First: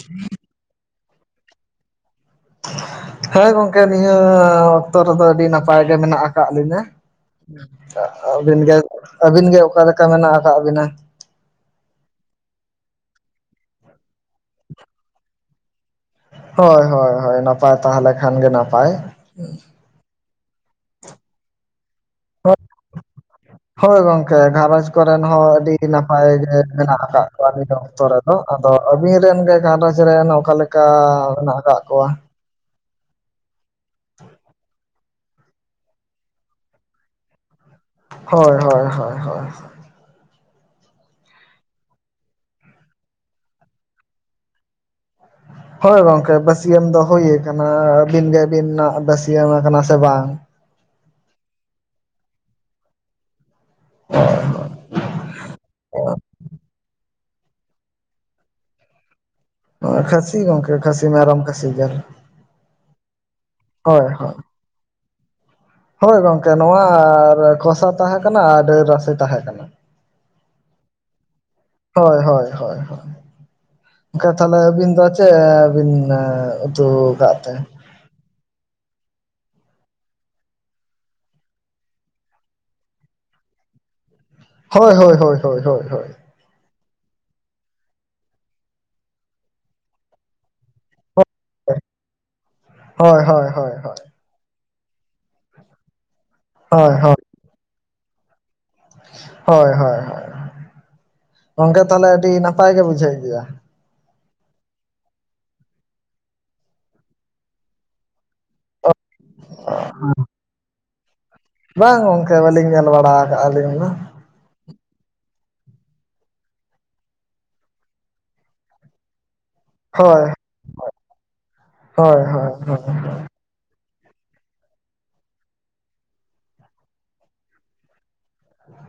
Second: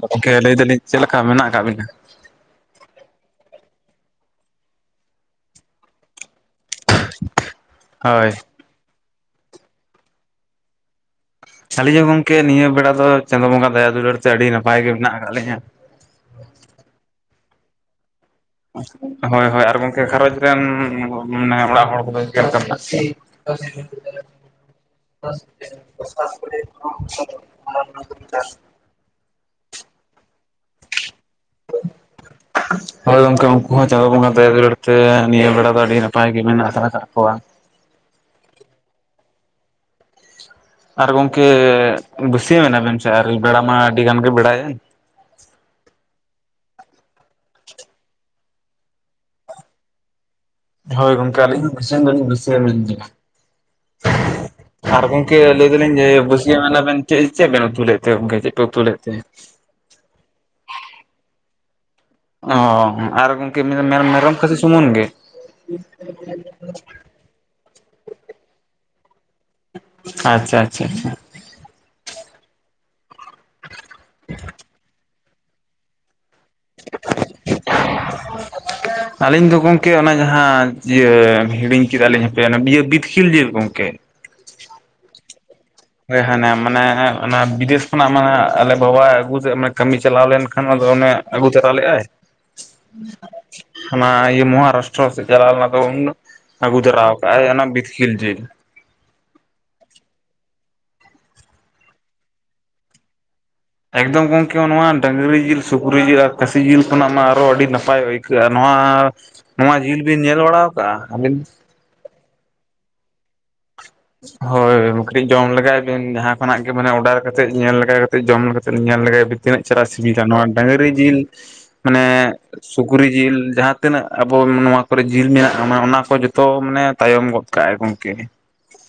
ᱜᱚᱢᱠᱮ ᱞᱟᱹᱭ ᱫᱟᱞᱤᱧ ᱪᱮᱫ ᱞᱮᱠᱟ ᱢᱮᱱᱟᱜ ᱠᱟᱜ ᱵᱤᱱᱟ? ᱦᱮᱸ ᱜᱚᱝᱠᱮ ᱱᱤᱭᱟᱹ ᱚᱠᱛᱚ ᱨᱮᱫᱚ ᱟᱹᱰᱤ ᱱᱟᱯᱟᱭ ᱜᱮ ᱢᱮᱱᱟᱜ ᱟᱠᱟᱫ ᱞᱤᱧᱟᱹ᱾ ᱦᱳᱭ ᱟᱹᱵᱤᱱ ᱜᱮ ᱟᱹᱵᱤᱱ ᱜᱮ ᱚᱠᱟᱞᱮᱠᱟ ᱢᱮᱱᱟᱜ ᱟᱠᱟᱫ ᱵᱤᱱᱟ? ᱟᱹᱞᱤᱧ ᱦᱚᱸ ᱜᱚᱝᱠᱮ ᱱᱤᱭᱟᱹ ᱵᱮᱲᱟ ᱫᱚ ᱪᱟᱸᱫᱳ ᱵᱚᱸᱜᱟ ᱫᱟᱭᱟ ᱫᱩᱞᱟᱹᱲ ᱛᱮ ᱟᱹᱰᱤ ᱱᱟᱯᱟᱭ ᱜᱮ ᱢᱮᱱᱟᱜ ᱟᱠᱟᱫ ᱞᱤᱧᱟᱹ᱾ ᱦᱳᱭ ᱦᱳᱭ ᱦᱳᱭ ᱱᱟᱯᱟᱭ ᱛᱟᱦᱮᱞᱮᱠᱷᱟᱱ ᱜᱮ ᱱᱟᱯᱟᱭ᱾ ᱦᱳᱭ ᱦᱳᱭ ᱟᱨ ᱜᱚᱝᱠᱮ ᱜᱷᱟᱨᱚᱸᱧᱡᱽ ᱨᱮᱱ ᱢᱟᱱᱮ ᱚᱲᱟᱜ ᱦᱚᱲ ᱠᱚᱫᱚ ᱪᱮᱫ ᱞᱮᱠᱟ ᱢᱮᱱᱟᱜ ᱦᱳᱭ ᱠᱚᱣᱟ? ᱜᱚᱝᱠᱮ ᱜᱷᱟᱨᱚᱸᱡᱽ ᱠᱚᱨᱮᱱ ᱦᱚᱸ ᱟᱹᱰᱤ ᱱᱟᱯᱟᱭ ᱜᱮ ᱢᱮᱱᱟᱜ ᱟᱠᱟᱫ [unintelligible] ᱟᱹ ᱚᱠᱛᱚ ᱨᱮᱫᱚ ᱟᱫᱚ ᱟᱵᱤᱱ ᱨᱮᱱ ᱜᱮ ᱜᱷᱟᱨᱚᱸᱡᱽ ᱨᱮᱱ ᱚᱠᱟ ᱞᱮᱠᱟ ᱢᱮᱱᱟᱜ ᱠᱟᱜ ᱠᱚᱣᱟ? [unintelligible] ᱦᱳᱭ ᱜᱚᱝᱠᱮ ᱩᱱᱠᱩ ᱦᱚᱸ ᱪᱟᱸᱫᱳ ᱵᱚᱸᱜᱟ ᱫᱟᱭᱟ ᱫᱩᱞᱟᱹᱲ ᱛᱮ ᱱᱤᱭᱟᱹ ᱵᱮᱲᱟ ᱫᱚ ᱟᱹᱰᱤ ᱱᱟᱯᱟᱭ ᱜᱮ ᱢᱮᱱᱟᱜ ᱠᱟᱜ ᱠᱚᱣᱟ᱾ ᱦᱳᱭ ᱦᱳᱭ ᱦᱳᱭ ᱟᱨ ᱜᱚᱝᱠᱮ ᱵᱟ. ᱥᱭᱟᱹᱢ ᱱᱟᱵᱤᱱ ᱥᱮ ᱟᱣᱨᱤ ᱵᱮᱲᱟ ᱢᱟ ᱟᱹᱰᱤ ᱜᱟᱱ ᱜᱮ ᱵᱮᱲᱟᱭᱮᱱ? ᱦᱳᱭ ᱜᱚᱝᱠᱮ ᱵᱟᱹᱥᱭᱟᱹᱢ ᱫᱚ ᱦᱳᱭᱠᱟᱱᱟ, ᱟᱹᱵᱤᱱ ᱜᱮᱵᱤᱱ ᱱᱟᱜ ᱵᱟᱹᱥᱭᱟᱹᱢ ᱟᱠᱟᱱᱟ ᱥᱮ ᱵᱟᱝ? ᱦᱳᱭ ᱜᱚᱝᱠᱮ ᱟᱹᱞᱤᱧ ᱦᱚᱸ ᱵᱟᱹᱥᱭᱟᱹᱢ ᱫᱚᱞᱤᱧ ᱵᱟᱹᱥᱭᱟᱹᱢ ᱮᱱ ᱜᱮᱭᱟ᱾ ᱟᱨ ᱜᱚᱝᱠᱮ ᱞᱟᱹᱭ ᱫᱟᱞᱤᱧ ᱡᱮ ᱵᱟᱹᱥᱭᱟᱹᱢ ᱮᱱᱟ ᱵᱮᱱ ᱪᱮᱫ ᱪᱮᱫ ᱵᱮᱱ ᱩᱛᱩ ᱞᱮᱫ ᱛᱮ ᱜᱚᱢᱠᱮ ᱪᱮᱫ ᱯᱮ ᱩᱛᱩ ᱞᱮᱫ ᱛᱮ? [unintelligible] ᱠᱷᱟᱹᱥᱤ ᱜᱚᱝᱠᱮ ᱠᱷᱟᱹᱥᱤ ᱢᱮ ᱟᱨᱚᱢ ᱠᱷᱟᱹᱥᱤ ᱡᱮᱞ ᱚ ᱟᱨ ᱜᱚᱢᱠᱮ ᱢᱮ ᱢᱮᱨᱚᱢ ᱠᱷᱟᱹᱥᱤ ᱥᱩᱢᱩᱱ ᱜᱮ? ᱦᱳᱭ ᱜᱚᱝᱠᱮ ᱱᱚᱣᱟ ᱠᱚᱥᱟ ᱛᱟᱦᱮᱸ ᱠᱟᱱᱟ ᱟᱨ ᱰᱟᱹᱞ ᱨᱟᱥᱮ ᱛᱟᱦᱮᱸ ᱠᱟᱱᱟ᱾ ᱟᱪᱪᱷᱟ ᱟᱪᱪᱷᱟ ᱟᱪᱪᱷᱟ ᱦᱳᱭ ᱦᱳᱭ ᱦᱳᱭ ᱦᱳᱭ, [unintelligible] ᱛᱟᱦᱚᱞᱮ ᱟᱵᱤᱱ ᱫᱚ ᱛᱮᱫ ᱵᱤᱱ ᱩᱛᱩ ᱠᱟᱫ ᱛᱮ? [unintelligible] ᱟᱹᱞᱤᱧ ᱫᱚ ᱜᱚᱢᱠᱮ ᱚᱱᱟ ᱡᱟᱦᱟᱸ ᱤᱭᱟᱹ ᱦᱤᱲᱤᱧ ᱠᱮᱫᱟ ᱞᱤᱧ ᱦᱟᱯᱮ ᱚᱱᱟ ᱵᱤᱛᱠᱤᱞ ᱡᱮᱞ ᱜᱚᱢᱠᱮ᱾ ᱦᱳᱭ ᱦᱳᱭ ᱦᱳᱭ ᱦᱳᱭ ᱦᱟᱱᱮ ᱢᱟᱱᱮ ᱚᱱᱟ ᱵᱤᱫᱮᱥ ᱠᱷᱚᱱᱟᱜ ᱢᱟᱱᱮ ᱟᱞᱮ ᱵᱟᱵᱟ ᱟᱹᱜᱩ ᱥᱮᱫ ᱢᱟᱱᱮ ᱠᱟᱹᱢᱤ ᱪᱟᱞᱟᱣ ᱞᱮᱱᱠᱷᱟᱱ ᱟᱫᱚ ᱚᱱᱮ ᱟᱹᱜᱩ ᱛᱚᱨᱟ ᱞᱮᱫᱟᱭ, ᱦᱳᱭ ᱦᱳᱭ ᱦᱳᱭ ᱦᱳᱭ ᱚᱱᱟ ᱤᱭᱟᱹ ᱢᱚᱦᱟᱨᱟᱥᱴᱨᱚ ᱥᱮᱫ ᱪᱟᱞᱟᱣ ᱞᱮᱱᱟ ᱛᱚ ᱩᱱ ᱟᱹᱜᱩ ᱦᱳᱭ ᱛᱚᱨᱟ ᱦᱳᱭ ᱟᱠᱟᱫᱼᱟᱭ ᱚᱱᱟ ᱵᱤᱛᱠᱤᱞ ᱡᱮᱞ᱾ ᱦᱳᱭ ᱦᱳᱭ ᱦᱳᱭ, ᱜᱚᱝᱠᱮ ᱛᱟᱦᱚᱞᱮ ᱟᱹᱰᱤ ᱱᱟᱯᱟᱭ ᱜᱮ ᱵᱩᱡᱷᱟᱹᱜ ᱜᱮᱭᱟ? ᱮᱠᱫᱚᱢ ᱜᱚᱝᱠᱮ ᱱᱚᱣᱟ ᱰᱟᱹᱝᱨᱤ ᱡᱤᱞ ᱥᱩᱠᱨᱤ ᱡᱤᱞ ᱟᱨ ᱠᱟᱹᱥᱤ ᱡᱤᱞ ᱠᱷᱚᱱᱟᱜ ᱢᱟ ᱟᱨᱚ ᱟᱹᱰᱤ ᱱᱟᱯᱟᱭ ᱟᱹᱭ ᱱᱚᱣᱟ ᱱᱚᱣᱟ ᱡᱤᱞ ᱵᱤᱱ ᱧᱮᱞ ᱵᱟᱲᱟ ᱠᱟᱜᱼᱟ, ᱟᱹᱵᱤᱱ? ᱵᱟᱝ ᱜᱚᱝᱠᱮ ᱵᱟᱹᱞᱤᱧ ᱧᱮᱞ ᱵᱟᱲᱟ ᱠᱟᱜᱼᱟ ᱟᱞᱤᱧ ᱫᱚ ᱾ ᱦᱳᱭ [unintelligible] ᱡᱚᱢ ᱞᱮᱜᱟᱭ ᱵᱤᱱ ᱡᱟᱦᱟᱸ ᱠᱷᱚᱱᱟᱜ ᱜᱮ ᱢᱟᱱᱮ ᱚᱰᱟᱨ ᱠᱟᱛᱮ ᱧᱮᱞ ᱞᱮᱜᱟ ᱠᱟᱛᱮᱫ ᱡᱚᱢ ᱠᱟᱛᱮ ᱧᱮᱞ ᱞᱮᱜᱟᱭ ᱵᱤᱱ ᱾ ᱛᱤᱱᱟᱹᱜ ᱪᱮᱦᱨᱟ ᱥᱤᱵᱤᱞᱟ, ᱦᱳᱭ ᱱᱚᱣᱟ ᱰᱟᱸᱝᱨᱤ ᱡᱤᱞ ᱢᱟᱱᱮ ᱦᱳᱭ ᱦᱳᱭ ᱦᱳᱭ ᱥᱩᱠᱨᱤ ᱡᱤᱞ ᱡᱟᱦᱟᱸ ᱛᱤᱱᱟᱹᱜ ᱟᱵᱚ ᱱᱚᱣᱟ ᱠᱚᱨᱮ ᱡᱤᱞ ᱢᱮᱱᱟᱜᱼᱟ ᱢᱟᱱᱮ ᱚᱱᱟ ᱠᱚ ᱡᱚᱛᱚ ᱢᱟᱱᱮ ᱛᱟᱭᱚᱢ ᱜᱚᱫ ᱠᱟᱜᱼᱟᱭ ᱜᱚᱢᱠᱮ᱾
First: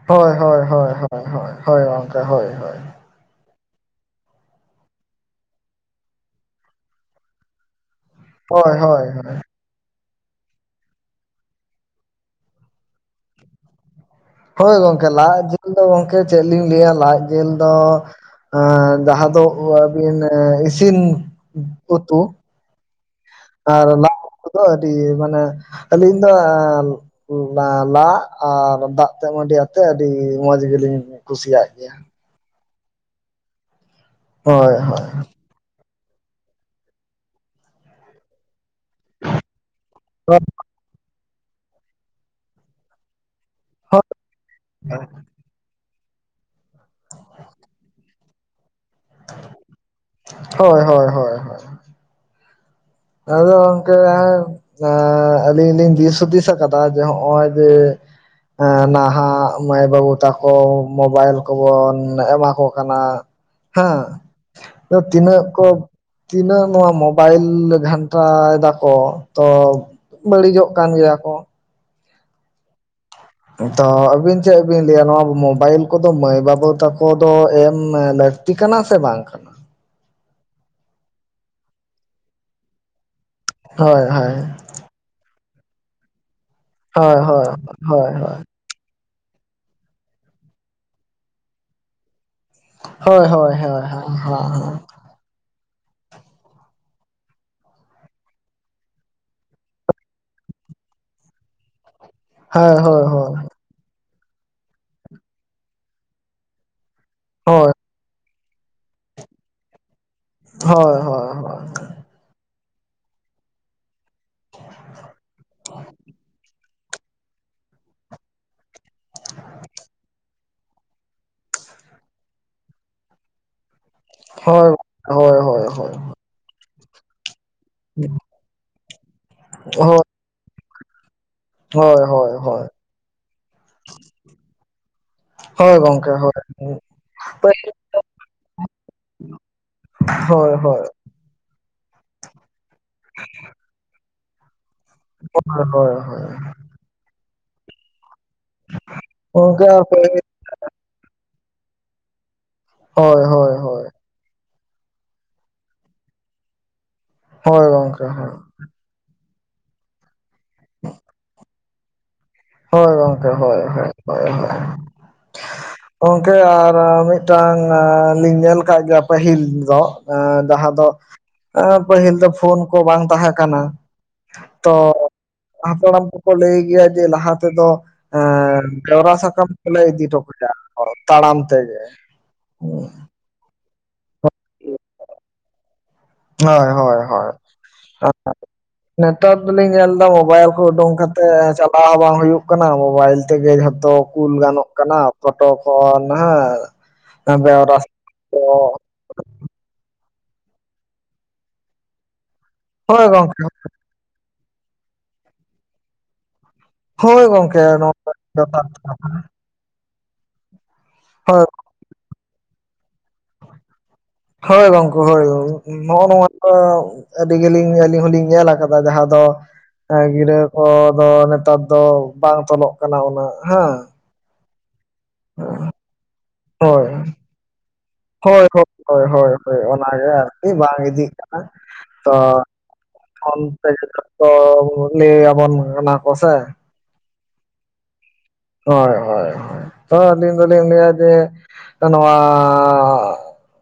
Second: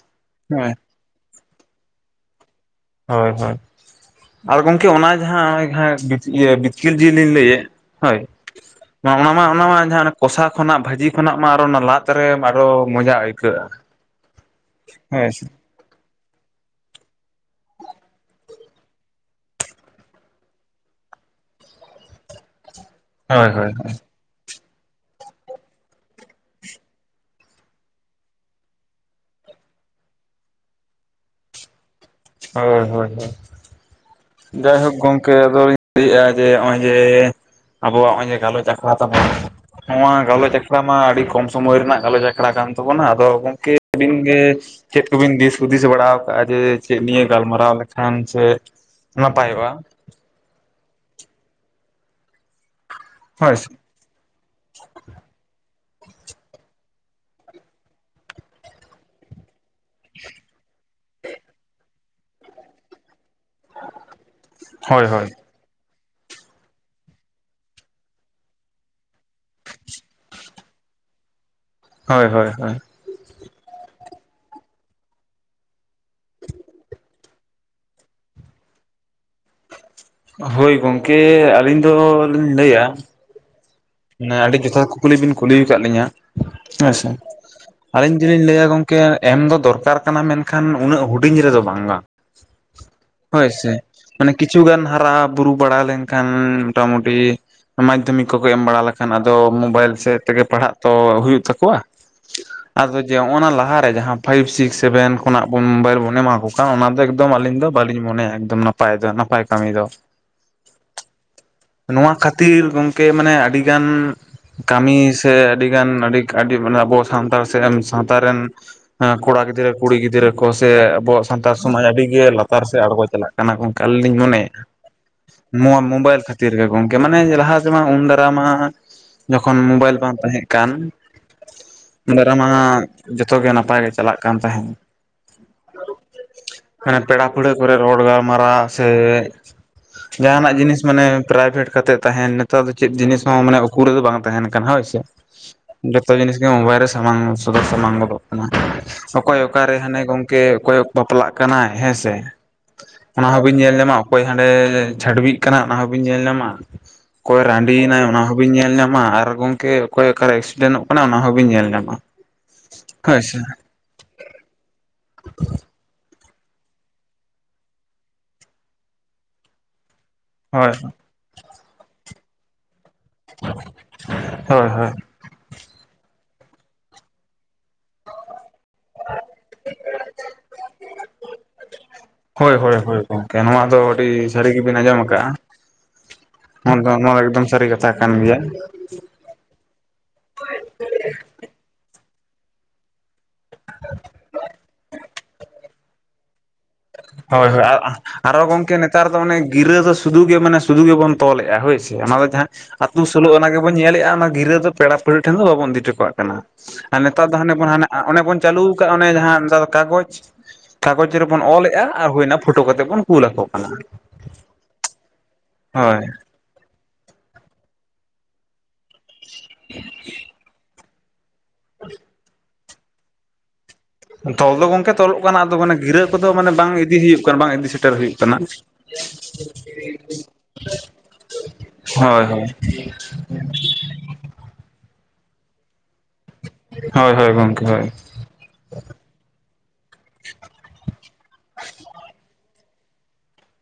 ᱦᱳᱭ ᱦᱳᱭ ᱦᱳᱭ ᱦᱳᱭ ᱦᱳᱭ ᱦᱳᱭ ᱦᱳ ᱜᱚᱢᱠᱮ ᱦᱳᱭ ᱦᱳᱭ ᱦᱳᱭ ᱦᱳᱭ ᱟᱨ ᱜᱚᱝᱠᱮ ᱚᱱᱟ ᱡᱟᱦᱟᱸ ᱦᱚᱜᱼᱚᱭ [unintelligible] ᱵᱤᱛ ᱵᱤᱛᱠᱤᱞ ᱡᱤᱞ ᱞᱤᱧ ᱞᱟᱹᱭᱮᱫ ᱦᱳᱭ ᱦᱳᱭ ᱚᱱᱟ ᱦᱳᱭ ᱢᱟ ᱚᱱᱟ ᱢᱟ ᱡᱟᱦᱟᱸ ᱠᱚᱥᱟ ᱠᱷᱚᱱᱟᱜ ᱵᱷᱟᱹᱡᱤ ᱠᱷᱚᱱᱟᱜ ᱢᱟ ᱟᱨᱚ ᱚᱱᱟ ᱞᱟᱫ ᱨᱮ ᱟᱨᱚ ᱢᱚᱡᱟ ᱟᱹᱭᱠᱟᱹᱜᱼᱟ ᱦᱳᱭ ᱜᱚᱝᱠᱮ ᱦᱮᱸ ᱞᱟᱡ ᱥᱮ ᱡᱤᱞ ᱫᱚ ᱜᱚᱝᱠᱮ ᱪᱮᱫ ᱞᱤᱧ ᱞᱟᱹᱭᱟ ᱞᱟᱡ ᱡᱮᱞ ᱫᱚ ᱟ ᱡᱟᱦᱟᱸ ᱫᱚ ᱚ ᱟᱹᱵᱤᱱ ᱤᱥᱤᱱ ᱩᱛᱩ ᱦᱳᱭ ᱦᱳᱭ ᱟᱨ [inaudible] ᱠᱚᱫᱚ ᱟᱹᱰᱤ ᱢᱟᱱᱮ ᱟᱹᱞᱤᱧ ᱫᱚ ᱮᱸ ᱞᱟ ᱞᱟᱫ ᱟᱨ ᱫᱟᱜ ᱛᱮ ᱢᱟᱹᱰᱤ ᱟᱛᱮ ᱟᱹᱰᱤ ᱢᱚᱸᱡᱽ ᱜᱮᱞᱤᱧ ᱠᱩᱥᱤᱭᱟᱜ ᱜᱮᱭᱟ। ᱦᱳᱭ ᱦᱳᱭ ᱦᱳᱭ ᱦᱳᱭ ᱡᱟᱭᱦᱳᱠ ᱦᱳᱭ ᱜᱚᱝᱠᱮ ᱟᱫᱚᱞᱤᱧ ᱞᱟᱹᱭᱮᱜᱼᱟ ᱡᱮ ᱱᱚᱜᱼᱚᱭ ᱡᱮ ᱟᱵᱚᱣᱟᱜ ᱱᱚᱜᱼᱚᱭ ᱡᱮ ᱜᱟᱞᱚᱪ ᱟᱠ [unintelligible] ᱛᱟᱵᱚᱱ, ᱱᱚᱣᱟ ᱜᱟᱞᱚᱪ ᱟᱠᱷᱲᱟ ᱢᱟ ᱟᱹᱰᱤ ᱠᱚᱢ ᱥᱚᱢᱚᱭ ᱨᱮᱱᱟᱜ ᱜᱟᱞᱚᱪ ᱟᱠᱷᱲᱟ ᱠᱟᱱ ᱛᱟᱵᱚᱱᱟ ᱟᱫᱚ ᱜᱚᱝᱠᱮ ᱟᱹᱵᱤᱱ ᱜᱮ ᱪᱮᱫ ᱠᱚᱵᱤᱱ ᱫᱤᱥ ᱦᱩᱫᱤᱥ ᱵᱟᱲᱟ ᱠᱟᱜᱼᱟ ᱡᱮ ᱪᱮᱫ ᱱᱤᱭ ᱜᱟᱞᱢᱟᱨᱟᱣ ᱞᱮᱠᱷᱟᱱ ᱥᱮ ᱱᱟᱯᱟᱭᱚᱜᱼᱟ ᱦᱳᱭ ᱦᱳᱭ ᱦᱳᱭ [unintelligible] ᱦᱳᱭ ᱟᱫᱚ ᱥᱮ [unintelligible] ᱟᱹᱞᱤᱧ ᱞᱤᱧ ᱫᱤᱥ ᱦᱩᱫᱤᱥ ᱟᱠᱟᱫᱟ ᱡᱮ ᱦᱚᱜᱼᱚᱭ ᱡᱮ ᱦᱮᱸ, ᱱᱟᱦᱟᱜ ᱢᱟᱹᱭ ᱵᱟᱹᱵᱩ ᱛᱟᱠᱚ ᱢᱳᱵᱟᱭᱤᱞ ᱠᱚᱵᱚᱱ ᱮᱢᱟ ᱠᱚ ᱠᱟᱱᱟ᱾ ᱦᱮᱸ, ᱦᱳᱭ ᱦᱳᱭ ᱛᱤᱱᱟᱹᱜ ᱠᱚ ᱛᱤᱱᱟᱹᱜ ᱱᱚᱣᱟ ᱢᱳᱵᱟᱭᱤᱞ ᱜᱷᱟᱱᱴᱟᱭ ᱫᱟᱠᱚ ᱛᱚ ᱵᱟᱹᱲᱤᱡᱚᱜ ᱠᱟᱱ ᱜᱮᱭᱟ ᱠᱚ᱾ ᱦᱳᱭ ᱦᱳᱭ ᱦᱳᱭ᱾ ᱛᱚ ᱟᱹᱵᱤᱱ ᱪᱮᱫ ᱵᱤᱱ ᱞᱟᱹᱭᱟ ᱱᱚᱣᱟ ᱢᱳᱵᱟᱭᱤᱞ ᱠᱚᱫᱚ ᱢᱟᱹᱭ ᱵᱟᱹᱵᱩ ᱛᱟᱠᱚ ᱫᱚ ᱮᱢ ᱞᱟᱠ ᱛᱤ ᱠᱟᱹᱱᱟ ᱥᱮ ᱵᱟᱝ ᱠᱟᱱᱟ᱾ ᱦᱳᱭ ᱜᱚᱝᱠᱮ ᱟᱹᱞᱤᱧ ᱫᱚ ᱞᱤᱧ ᱞᱟᱹᱭᱟ ᱦᱳᱭ ᱦᱳᱭ ᱢᱟᱱᱮ ᱟᱹᱰᱤ ᱡᱚᱛᱷᱟᱛ ᱠᱩᱠᱞᱤ ᱵᱤᱱ ᱠᱩᱞᱤ ᱟᱠᱟᱫ ᱞᱤᱧᱟ ᱦᱮᱸᱥᱮ ᱦᱳᱭ ᱦᱳᱭ ᱦᱳᱭ ᱟᱹᱞᱤᱧ ᱡᱤᱞᱤᱧ ᱞᱟᱹᱭᱟ ᱜᱚᱝ ᱠᱮ ᱮᱢ ᱫᱚ ᱫᱚᱨᱠᱟᱨ ᱠᱟᱱᱟ ᱢᱮᱱᱠᱷᱟᱱ ᱩᱱᱟᱹᱜ ᱦᱩᱰᱤᱧ ᱨᱮᱫᱚ ᱵᱟᱝᱼᱟ᱾ ᱦᱳᱭ ᱥᱮ, ᱢᱟᱱᱮ ᱠᱤᱪᱷᱩ ᱜᱟᱱ ᱦᱟᱨᱟ ᱵᱩᱨᱩ ᱵᱟᱲᱟ ᱞᱮᱱᱠᱷᱟᱱ ᱢᱚᱴᱟᱢᱩᱴᱤ ᱢᱟᱫᱽᱫᱷᱚᱢᱤᱠ ᱠᱚᱠᱚ ᱮᱢ ᱵᱟᱲᱟ ᱵᱟᱠᱷᱟᱱ ᱟᱫᱚ ᱢᱳᱵᱟᱭᱤᱞ ᱥᱮᱫ ᱛᱮᱜᱮ ᱯᱟᱲᱦᱟᱜ ᱛᱚ ᱦᱩᱭᱩᱜ ᱛᱟᱠᱚᱣᱟ᱾ ᱦᱳᱭ ᱦᱳᱭ ᱟᱫᱚ ᱦᱳᱭ ᱡᱮ ᱚᱱᱟ ᱞᱟᱦᱟ ᱨᱮ ᱡᱟᱦᱟᱸ ᱯᱷᱟᱭᱤᱵᱽ ᱥᱤᱠᱥ ᱥᱮᱵᱷᱮᱱ ᱠᱷᱚᱱᱟᱜ ᱵᱚᱱ ᱢᱳᱵᱟᱭᱤᱞ ᱵᱚᱱ ᱮᱢᱟ ᱠᱚ ᱚᱱᱟ ᱫᱚ ᱮᱠᱫᱚᱢ ᱟᱞᱤᱧ ᱫᱚ ᱵᱟᱞᱤᱧ ᱢᱚᱱᱮᱭᱟ ᱮᱠᱫᱚᱢ ᱱᱟᱯᱟᱭ ᱫᱚ ᱱᱟᱯᱟᱭ ᱠᱟᱹᱢᱤ ᱫᱚ᱾ ᱦᱚᱭ ᱦᱚᱭ ᱦᱚᱭ᱾ ᱱᱚᱣᱟ ᱠᱷᱟᱹᱛᱤᱨ ᱜᱚᱝᱠᱮ ᱢᱟᱱᱮ ᱟᱹᱰᱤ ᱜᱟᱱ ᱠᱟᱢᱤ ᱥᱮ ᱟᱹᱰᱤᱜᱟᱱ ᱟᱹᱰᱤ ᱟᱹᱰᱤ ᱢᱟᱱᱮ ᱟᱵᱚ ᱥᱟᱱᱛᱟᱲ ᱥᱮᱱ ᱥᱟᱶᱛᱟ ᱨᱮᱱ ᱠᱚᱲᱟ ᱜᱤᱫᱽᱨᱟᱹ ᱠᱩᱲᱤ ᱜᱤᱫᱽᱨᱟᱹ ᱠᱚ ᱥᱮ ᱟᱵᱚᱣᱟᱜ ᱥᱟᱱᱛᱟᱲ ᱥᱚᱢᱟᱡᱽ ᱟᱹᱰᱤᱜᱮ ᱞᱟᱛᱟᱨ ᱥᱮᱜ ᱟᱬᱜᱚ ᱪᱟᱞᱟᱜ ᱠᱟᱱᱟ ᱜᱚᱝ ᱠᱟᱞ ᱞᱤᱧ ᱢᱚᱱᱮᱭᱮᱜᱼᱟ ᱦᱳᱭ ᱦᱳᱭ ᱦᱳᱭ ᱱᱚᱣᱟ ᱦᱳᱭ ᱢᱳᱵᱟᱭᱤᱞ ᱠᱷᱟᱛ ᱛᱤᱨᱜᱮ ᱜᱚᱝᱠᱮ ᱢᱟᱱᱮ ᱞᱟᱦᱟ ᱛᱮᱢᱟ ᱩᱱ ᱫᱟᱨᱟ ᱢᱟ ᱡᱚᱠᱷᱚᱱ ᱦᱳᱭ ᱢᱳᱵᱟᱭᱤᱞ ᱵᱟᱝ ᱛᱟᱦᱮᱜ ᱠᱟᱱ ᱦᱳᱭ ᱦᱳᱭ ᱫᱟᱨᱟ ᱢᱟᱱᱟ ᱦᱳᱭ ᱡᱚᱛᱚᱜᱮ ᱱᱟᱯᱟᱭ ᱜᱮ ᱪᱟᱞᱟᱜ ᱠᱟᱱ ᱛᱟᱦᱮᱸᱱ᱾ ᱦᱳᱭ ᱜᱚᱝᱠᱮ, ᱦᱳᱭ᱾ ᱦᱮᱸ, ᱯᱮᱲᱟ ᱯᱟᱹᱲᱦᱟᱹ ᱠᱚᱨᱮ ᱨᱚᱲ ᱜᱟᱞᱢᱟᱨᱟᱣ ᱥᱮ ᱦᱳᱭ ᱡᱟᱦᱟᱱᱟᱜ ᱦᱳᱭ ᱡᱤᱱᱤᱥ ᱢᱟᱱᱮ ᱯᱨᱟᱭᱵᱷᱮᱴ ᱠᱟᱛᱮᱫ ᱛᱟᱦᱮᱱ ᱱᱮᱛᱟᱨ ᱫᱚ ᱪᱤᱱ ᱦᱚᱸ ᱢᱟᱱᱮ ᱩᱠᱩ ᱨᱮᱫᱚ ᱵᱟᱝ ᱛᱟᱦᱮᱱ ᱠᱟᱱᱟ ᱦᱚᱭᱥᱮ, ᱦᱳᱭ ᱡᱚᱛᱚ ᱡᱤᱱᱤᱥ ᱦᱳᱭ ᱢᱳᱵᱟᱭᱤᱞ ᱨᱮ ᱥᱟᱢᱟᱝ ᱥᱚᱫᱚᱨ ᱥᱟᱢᱟᱝ ᱜᱚᱫᱚᱜ ᱠᱟᱱᱟ ᱚᱠᱚᱭ ᱜᱚᱝᱠᱮ ᱚᱠᱟᱨᱮ ᱟᱯᱮ ᱦᱟᱱᱮ ᱜᱚᱝ ᱠᱮ ᱚᱠᱚᱭ ᱵᱟᱯᱞᱟᱜ ᱠᱟᱱᱟᱭ ᱦᱮᱸ ᱥᱮ ᱦᱳᱭ ᱚᱱᱟ ᱦᱳᱭ ᱦᱚᱸᱵᱤᱱ ᱧᱮᱞ ᱦᱳᱭ ᱧᱟᱢᱟ᱾ ᱚᱠᱚᱭ ᱦᱟᱸᱰᱮ ᱪᱷᱟᱹᱰᱭᱣᱜ ᱠᱟᱱᱟᱭ ᱚᱱᱟ ᱦᱚᱸᱵᱤᱱ ᱧᱮᱞ ᱧᱟᱢᱟ ᱚᱠᱚᱭ ᱦᱳᱭ ᱨᱟᱰᱤᱭᱮᱱᱟᱭ᱾ ᱜᱚᱝᱠᱮ ᱦᱳᱭ ᱧᱮᱞ ᱧᱟᱢᱟ ᱟᱨ ᱜᱚᱝᱠᱮ ᱚᱠᱚᱭ ᱚᱠᱟᱨᱮ ᱮᱠᱥᱤᱰᱮᱱᱚᱜ ᱠᱟᱱᱟ ᱚᱱᱟ ᱦᱚᱸᱵᱤᱱ ᱧᱮᱞ ᱧᱟᱢᱟ᱾ ᱦᱚᱭ ᱦᱳᱭ ᱜᱚᱝᱠᱮ ᱥᱮ ᱦᱚᱭ ᱦᱚᱭ ᱦᱚᱭ ᱜᱚᱝᱠᱮ ᱟᱨ ᱢᱤᱫᱴᱟᱝ ᱞᱤᱧ ᱧᱮᱞ ᱟᱠᱟᱜ ᱜᱮᱭᱟ ᱯᱟᱹᱦᱤᱞ ᱫᱚ ᱦᱳᱭ ᱡᱟᱦᱟᱸ ᱫᱚ ᱯᱟᱹᱦᱤᱞ ᱫᱚ ᱯᱷᱳᱱ ᱠᱚ ᱵᱟᱝ ᱛᱟᱦᱮᱸ ᱠᱟᱱᱟ ᱦᱳᱭ ᱛᱚ ᱦᱳᱭ ᱦᱟᱯᱲᱟᱢ ᱠᱚᱠᱚ ᱞᱟᱹᱭ ᱜᱮᱭᱟ ᱡᱮ ᱞᱟᱦᱟᱛ ᱛᱮᱫᱚ ᱮᱸᱻ ᱠᱟᱭᱨᱟ ᱥᱟᱠᱟᱢ ᱛᱮᱞᱮ ᱤᱫᱤ ᱴᱚᱠᱟᱭᱟ ᱛᱟᱲᱟᱢ ᱛᱮᱜᱮ᱾ ᱠᱮ ᱱᱚᱣᱟ ᱫᱚ ᱟᱹᱰᱤ ᱥᱟᱹᱨᱤ ᱜᱮᱵᱤᱱ ᱟᱸᱡᱚᱢ ᱠᱟᱜᱼᱟ᱾ ᱦᱳᱭ [unintelligible] ᱦᱳᱭ ᱱᱚᱣᱟ ᱫᱚ ᱦᱳᱭ ᱮᱠᱫᱚᱢ ᱥᱟᱹᱨᱤ ᱠᱟᱛᱷᱟ ᱠᱟᱱ ᱜᱮᱭᱟ᱾ ᱱᱮᱛᱟᱨ ᱫᱩᱞᱤᱧ ᱧᱮᱞ ᱮᱫᱟ ᱢᱳᱵᱟᱭᱤᱞ ᱠᱚ ᱩᱰᱩᱝ ᱠᱟᱛᱮᱜ ᱪᱟᱞᱟᱣ ᱦᱚᱸ ᱵᱟᱝ ᱦᱩᱭᱩᱜ ᱠᱟᱱᱟ, ᱢᱚᱵᱟᱭᱤᱞ ᱛᱮᱜᱮ ᱡᱷᱚᱛᱚ ᱠᱩᱞ ᱜᱟᱱᱚᱜ ᱠᱟᱱᱟ, ᱯᱷᱚᱴᱚ ᱠᱚ ᱱᱟᱦᱟᱜ᱾ ᱦᱳᱭ ᱦᱳᱭ, ᱟᱨ ᱟᱨᱚ ᱜᱚᱝᱠᱮ ᱱᱮᱛ ᱱᱮᱛᱟᱨ ᱫᱚ ᱚᱱᱮ ᱜᱤᱨᱟᱹ ᱫᱚ ᱥᱩᱫᱩ ᱜᱮ ᱢᱟᱱᱮ ᱥᱩᱫᱩ ᱜᱮᱵᱚᱱ ᱛᱚᱞᱮᱜᱼᱟ, ᱦᱳᱭᱥᱮ ᱚᱱᱟ ᱫᱚ ᱡᱟᱦᱟᱸ ᱟᱛᱩ ᱦᱳᱭ ᱥᱳᱞᱳ ᱜᱚᱝᱠᱮ ᱟᱱᱟ ᱜᱮᱵᱚᱱ ᱧᱮᱞᱮᱜᱼᱟ ᱚᱱᱟ ᱜᱤᱨᱟᱹ ᱫᱚ ᱯᱮᱲᱟ ᱯᱟᱹᱲᱦᱟᱹ ᱴᱷᱮᱱ ᱫᱚ ᱵᱟᱵᱚᱱ ᱤᱫᱤ ᱦᱚᱴᱚ ᱠᱟᱜ ᱠᱟᱱᱟ᱾ ᱟᱨ ᱦᱳᱭ ᱱᱮᱛᱟᱨ ᱫᱚ ᱦᱟᱱᱮ ᱜᱚᱝᱠᱮ ᱵᱚᱱ ᱦᱟᱱᱮ ᱱᱚᱣᱟ ᱚᱱᱮ ᱵᱚᱱ ᱪᱟᱹᱞᱩ ᱡᱚᱛᱷᱟᱛ ᱟᱠᱟᱜ ᱠᱟᱛᱷᱟ ᱚᱱᱮ ᱡᱟᱦᱟᱸ ᱱᱮᱛᱟᱨ ᱫᱚ ᱠᱟᱜᱚᱡᱽ ᱠᱟᱜᱚᱡᱽ ᱦᱳᱭ ᱨᱮᱵᱚᱱ ᱚᱞ ᱮᱜᱼᱟ ᱟᱨ ᱦᱳᱭᱱᱟ ᱯᱷᱳᱴᱳ ᱠᱟᱛᱮᱫ ᱵᱚᱱ ᱠᱩᱞ ᱟᱠᱚ ᱠᱟᱱᱟ᱾ ᱦᱳᱭ ᱜᱚᱝᱠᱮ ᱦᱳᱭ [inaudible] ᱦᱳᱭ ᱱᱚᱜᱼᱚ ᱱᱚᱣᱟ ᱴᱟᱜ ᱟᱹᱰᱤ ᱜᱮᱞᱤᱧ ᱟᱹᱞᱤᱧ ᱦᱚ ᱞᱤᱧ ᱧᱮᱞ ᱟᱠᱟᱫᱟ᱾ ᱚᱱᱟ ᱡᱟᱦᱟᱸ ᱫᱚ ᱮᱸ ᱜᱤᱨᱟᱹ ᱠᱚ ᱫᱚ ᱱᱮᱛᱟᱨ ᱫᱚ ᱵᱟᱝᱼᱼ ᱛᱚᱞᱚᱜ ᱠᱟᱱᱟ ᱩᱱᱟᱹᱜ ᱦᱮᱸ ᱛᱚᱞ ᱫᱚ ᱜᱚᱝᱠᱮ ᱛᱚᱞᱚᱜ ᱠᱟᱱᱟ ᱟᱫᱚ ᱢᱟᱱᱮ ᱜᱤᱨᱟᱹ ᱠᱚᱫᱚ ᱢᱟᱱᱮ ᱵᱟᱝ ᱦᱳᱭ ᱤᱫᱤ ᱦᱩᱭᱩᱜ ᱠᱟᱱᱟ ᱵᱟᱝ ᱤᱫᱤ ᱥᱮᱴᱮᱨ ᱦᱩᱭᱩᱜ ᱠᱟᱱᱟ᱾ ᱦᱳᱭ ᱦᱳᱭ ᱦᱳᱭ ᱦᱳᱭ ᱚᱱᱟᱜᱮ ᱟᱨᱠᱤ ᱵᱟᱝ ᱤᱫᱤᱜ ᱠᱟᱱᱟ᱾ ᱛᱚ ᱦᱳᱭ ᱦᱳᱭ ᱚᱱᱛᱮ ᱞᱟᱹᱭ ᱟᱵᱚᱱ ᱠᱟᱱᱟ ᱠᱚ ᱥᱮ᱾ ᱦᱳᱭ ᱦᱳᱭ ᱜᱚᱢᱠᱮ ᱦᱳᱭ᱾ ᱦᱳᱭ ᱦᱳᱭ ᱦᱳᱭ ᱛᱚ ᱟᱹᱞᱤᱧ ᱫᱚᱞᱤᱧ ᱞᱟᱹᱭᱟ ᱡᱮ ᱱᱚᱣᱟ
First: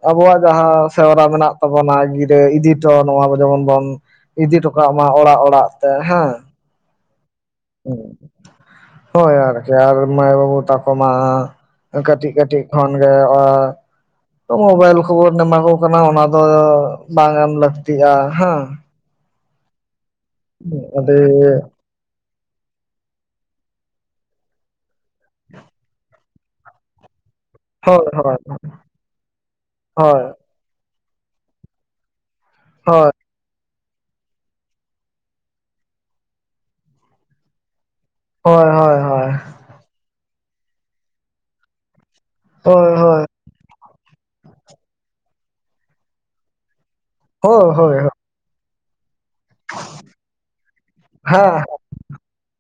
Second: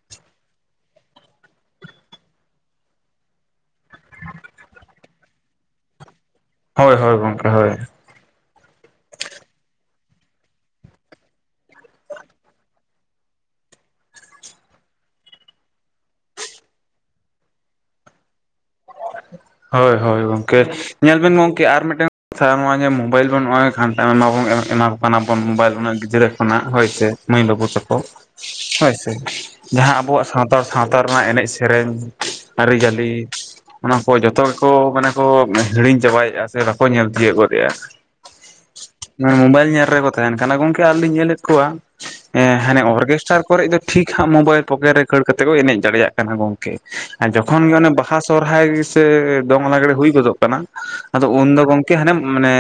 ᱟᱵᱚᱣᱟᱜ ᱡᱟᱦᱟᱸ ᱥᱮᱨᱣᱟ ᱢᱮᱱᱟᱜ ᱛᱟᱵᱚᱱᱟ ᱜᱤᱨᱟᱹ ᱤᱫᱤᱴᱚ ᱱᱚᱣᱟ ᱡᱮᱢᱚᱱ ᱵᱚᱱ᱾ ᱤᱫᱤ ᱴᱚᱠᱟᱜ ᱢᱟ ᱚᱲᱟᱜ ᱚᱲᱟᱜ ᱛᱮ ᱦᱮᱸ᱾ ᱦᱳᱭ ᱦᱳᱭ ᱜᱚᱢᱠᱮ ᱦᱳᱭ᱾ ᱦᱳᱭ ᱟᱨᱠᱤ ᱟᱨ ᱢᱟᱭ ᱵᱟᱹᱵᱩ ᱛᱟᱠᱚ ᱢᱟ ᱠᱟᱹᱴᱤᱡ ᱠᱟᱹᱴᱤᱡ ᱠᱷᱚᱱᱜᱮ ᱚᱻ ᱢᱳᱵᱟᱭᱤᱞ ᱠᱚᱵᱚᱱ ᱮᱢᱟ ᱠᱚ ᱠᱟᱱᱟ ᱚᱱᱟ ᱫᱚ ᱵᱟᱝ ᱮᱢ ᱞᱟᱹᱠᱛᱤᱜᱼᱟ ᱦᱮᱸ᱾ ᱦᱳᱭ ᱦᱳᱭ ᱜᱚᱝᱠᱮ ᱟᱹᱰᱤ ᱧᱮᱞ ᱵᱮᱱ ᱜᱚᱢᱠᱮ ᱟᱨ ᱢᱤᱫᱴᱮᱱ [unintelligible] ᱱᱚᱜᱼᱚᱭ ᱡᱮ ᱢᱳᱵᱟᱭᱤᱞ ᱵᱚᱱ ᱱᱚᱜᱼᱚᱭ ᱜᱷᱟᱱᱴᱟ ᱮᱢᱟ ᱵᱚᱱ [inaudible] ᱮᱢᱟ ᱠᱚ ᱠᱟᱱᱟ ᱵᱚᱱ ᱢᱳᱵᱟᱭᱤᱞ ᱩᱱᱟᱹᱜ ᱜᱤᱫᱽᱨᱟᱹᱼᱼ ᱚᱱᱟ ᱦᱳᱭ ᱥᱮ ᱢᱟᱹᱭ ᱵᱟᱹᱵᱩ ᱛᱟᱠᱚ ᱦᱳᱭ ᱦᱳᱭ ᱦᱳᱭ ᱥᱮ ᱡᱟᱦᱟᱸ ᱦᱳᱭ ᱟᱵᱚᱣᱟᱜ ᱥᱟᱶᱼᱼ ᱥᱟᱱᱛᱟᱲ ᱥᱟᱶᱛᱟ ᱨᱮᱱᱟᱜ ᱮᱱᱮᱡ ᱥᱮᱨᱮᱧ ᱟᱹᱨᱤᱪᱟᱹᱞᱤ ᱦᱳᱭ ᱚᱱᱟ ᱠᱚ ᱡᱚᱛᱚ ᱜᱮᱠᱚ ᱢᱟᱱᱮ ᱠᱚ ᱦᱤᱲᱤᱧ ᱪᱟᱵᱟᱭᱮᱫᱼᱟ ᱥᱮ ᱵᱟᱠᱚ ᱧᱮᱞ ᱛᱤᱭᱳᱜ ᱜᱚᱫᱮᱜᱼᱟ᱾ ᱦᱳᱭ ᱦᱚᱭ ᱦᱚᱭ᱾ ᱢᱳᱵᱟᱭᱤᱞ ᱧᱮᱞ ᱨᱮᱜᱮ ᱠᱚ ᱛᱟᱦᱮᱱ ᱠᱟᱱᱟ ᱜᱚᱝᱠᱮ ᱟᱨ ᱞᱤᱧ ᱧᱮᱞᱮᱫ ᱠᱚᱣᱟ ᱮᱸ ᱦᱟᱱᱮ ᱦᱳᱭ ᱦᱳᱭ ᱚᱨᱠᱮᱥᱴᱟᱨᱼᱼ ᱠᱚᱨᱮ ᱫᱚ ᱴᱷᱤᱠ ᱦᱟᱸᱜ ᱢᱳᱵᱟᱭᱤᱞ ᱯᱚᱠᱮᱴ ᱨᱮ ᱠᱷᱟᱹᱲ ᱠᱟᱛᱮ ᱠᱚ ᱮᱱᱮᱡ ᱫᱟᱲᱮᱭᱟᱜ ᱠᱟᱱᱟ ᱜᱚᱝᱠᱮ ᱟᱨ ᱡᱚᱠᱷᱚᱱ ᱦᱳᱭ ᱜᱮ ᱚᱱᱮ ᱦᱳᱭ ᱵᱟᱦᱟᱼᱼ ᱥᱚᱨᱦᱟᱭ ᱥᱮ ᱫᱚᱝ ᱞᱟᱜᱽᱲᱮ ᱦᱩᱭ ᱜᱚᱫᱚᱜ ᱠᱟᱱᱟ ᱟᱫᱚ ᱩᱱᱫᱚ ᱦᱮᱸ ᱜᱚᱝᱠᱮᱼᱼ ᱩᱱᱠᱤᱢ [inaudible] ᱦᱟᱱᱮᱢ ᱢᱟᱱᱮ